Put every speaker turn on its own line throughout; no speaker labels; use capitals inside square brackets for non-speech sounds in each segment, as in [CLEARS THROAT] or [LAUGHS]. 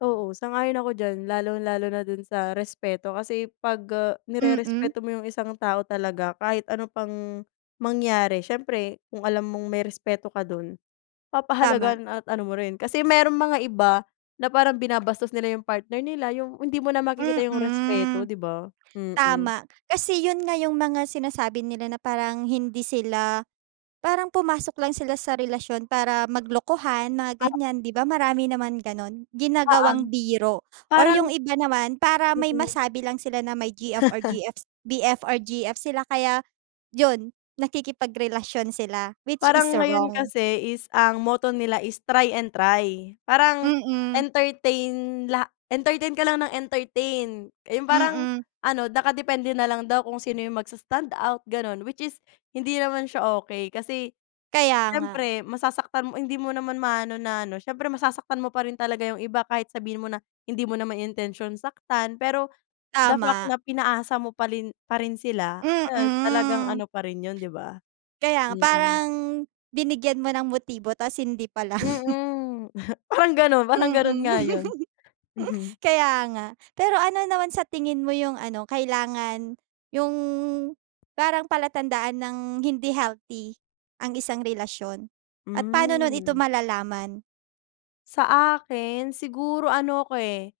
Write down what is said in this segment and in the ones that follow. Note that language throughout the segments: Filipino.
Oo sang-ayon ako diyan lalong-lalo na do'n sa respeto kasi 'pag, ah,
Mm.
nirerespeto mo yung isang tao talaga kahit ano pang, mangyari siyempre kung alam mong may respeto ka do'n
Tama.
papahalagahan at ano mo rin kasi mayro'n mga iba na parang binabastos nila yung partner nila yung hindi mo na makikita yung respeto
Mm.
'di ba, mm.
Tama, kasi 'yun nga yung mga sinasabi nila na parang hindi sila parang pumasok lang sila sa relasyon para maglokohan mga
Ah.
ganyan 'di ba, marami naman gano'n?
Oo.
Ginagawang biro or
Parang.
yung iba naman para may
Mm.
masabi lang sila na may GF or
[CHUCKLES]
GF- BF or GF sila kaya, 'yun nakikipagrelasyon sila which is
Parang ngayon
wrong.
kasi is ang motto nila is "try and try" parang
Mm.
entertain la entertain ka lang ng entertain, yung parang
Mm.
ano nakadepende nalang daw kung sino yung mags standout gano'n which is hindi naman siya okey kasi,
Kaya nga.
siyempre masasaktan mo hindi mo naman maano na ano siyempre masasaktan mo pa rin talaga yung iba kahit sabihin mo na, hindi mo na naman intensyon saktan pero the fact
Tama.
na pinaasa mo parin parin sila, eh, talagang
Mm.
ano pa rin 'yun 'di ba?
Kaya nga
Mm.
parang, binigyan mo ng motibo ta's hindi pala, [LAUGHS]
Mm, parang gano'n parang gano'n
Mm.
nga 'yun. Mhm.
Kaya nga, pero ano naman sa tingin mo yung ano kailangan yung parang palatandaan ng hindi healthy ang isang relasyon at pano no'n ito
Hmm.
malalaman?
Sa akin siguro ano ko, eh.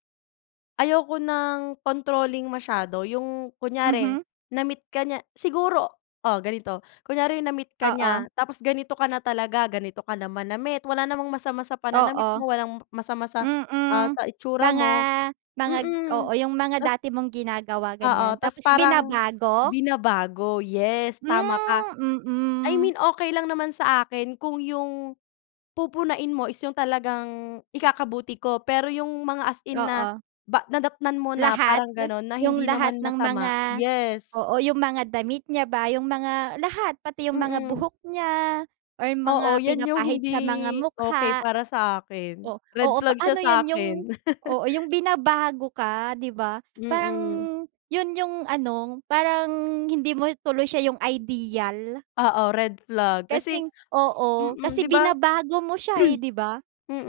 Ayoko ng controlling masyado yung kunyari
Mhm.
na-meet ka niya siguro oh, ganito kunyari na-meet ka
Oo.
niya tapos ganito ka na talaga, ganito ka na manamit wala namang masama sa pananamit
Oo.
mo walang masama sa, ah,
Mm,
sa itsura
mga,
mo,
mga oo
mm.
yung mga
Ta's
dati mong ginagawa ganyan
Oo ta's
tapos
parang,
binabago?
binabago yes, tama ka.
Hmm,
I
mm.
mean okey lang naman sa akin kung yung pupunahin mo is yung talagang ikakabuti ko pero yung mga as in na
Oo.
ba nadatnan mo na
Lahat?
parang gano'n na
Yung
hindi
lahat
naman
ng
masama
mga
yes.
oo, yung mga damit niya ba, yung mga lahat pati yung mga
Mm.
buhok niya or yung
Oo
mga
'yan yung
pinapahid
hindi
sa mga
okey
mukha.
para sa'kin,
Oh, oo
red flag
paano
siya
'yun yung
sa'kin. [LAUGHS]
oo, yung binabago ka 'di ba, parang
Mm.
'yun yung ano parang hindi mo tuloy siya yung ideal.
Oo red flag kasi
Kasing oo,
mm,
kasi
'di ba?
binabago mo siya, eh,
[CLEARS THROAT]
'di ba?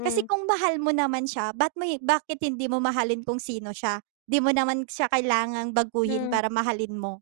Kasi kung mahal mo naman siya ba't mo i bakit hindi mo mahalin kung sino siya? 'Di mo naman siya kailangang baguhin
Hmm.
para mahalin mo.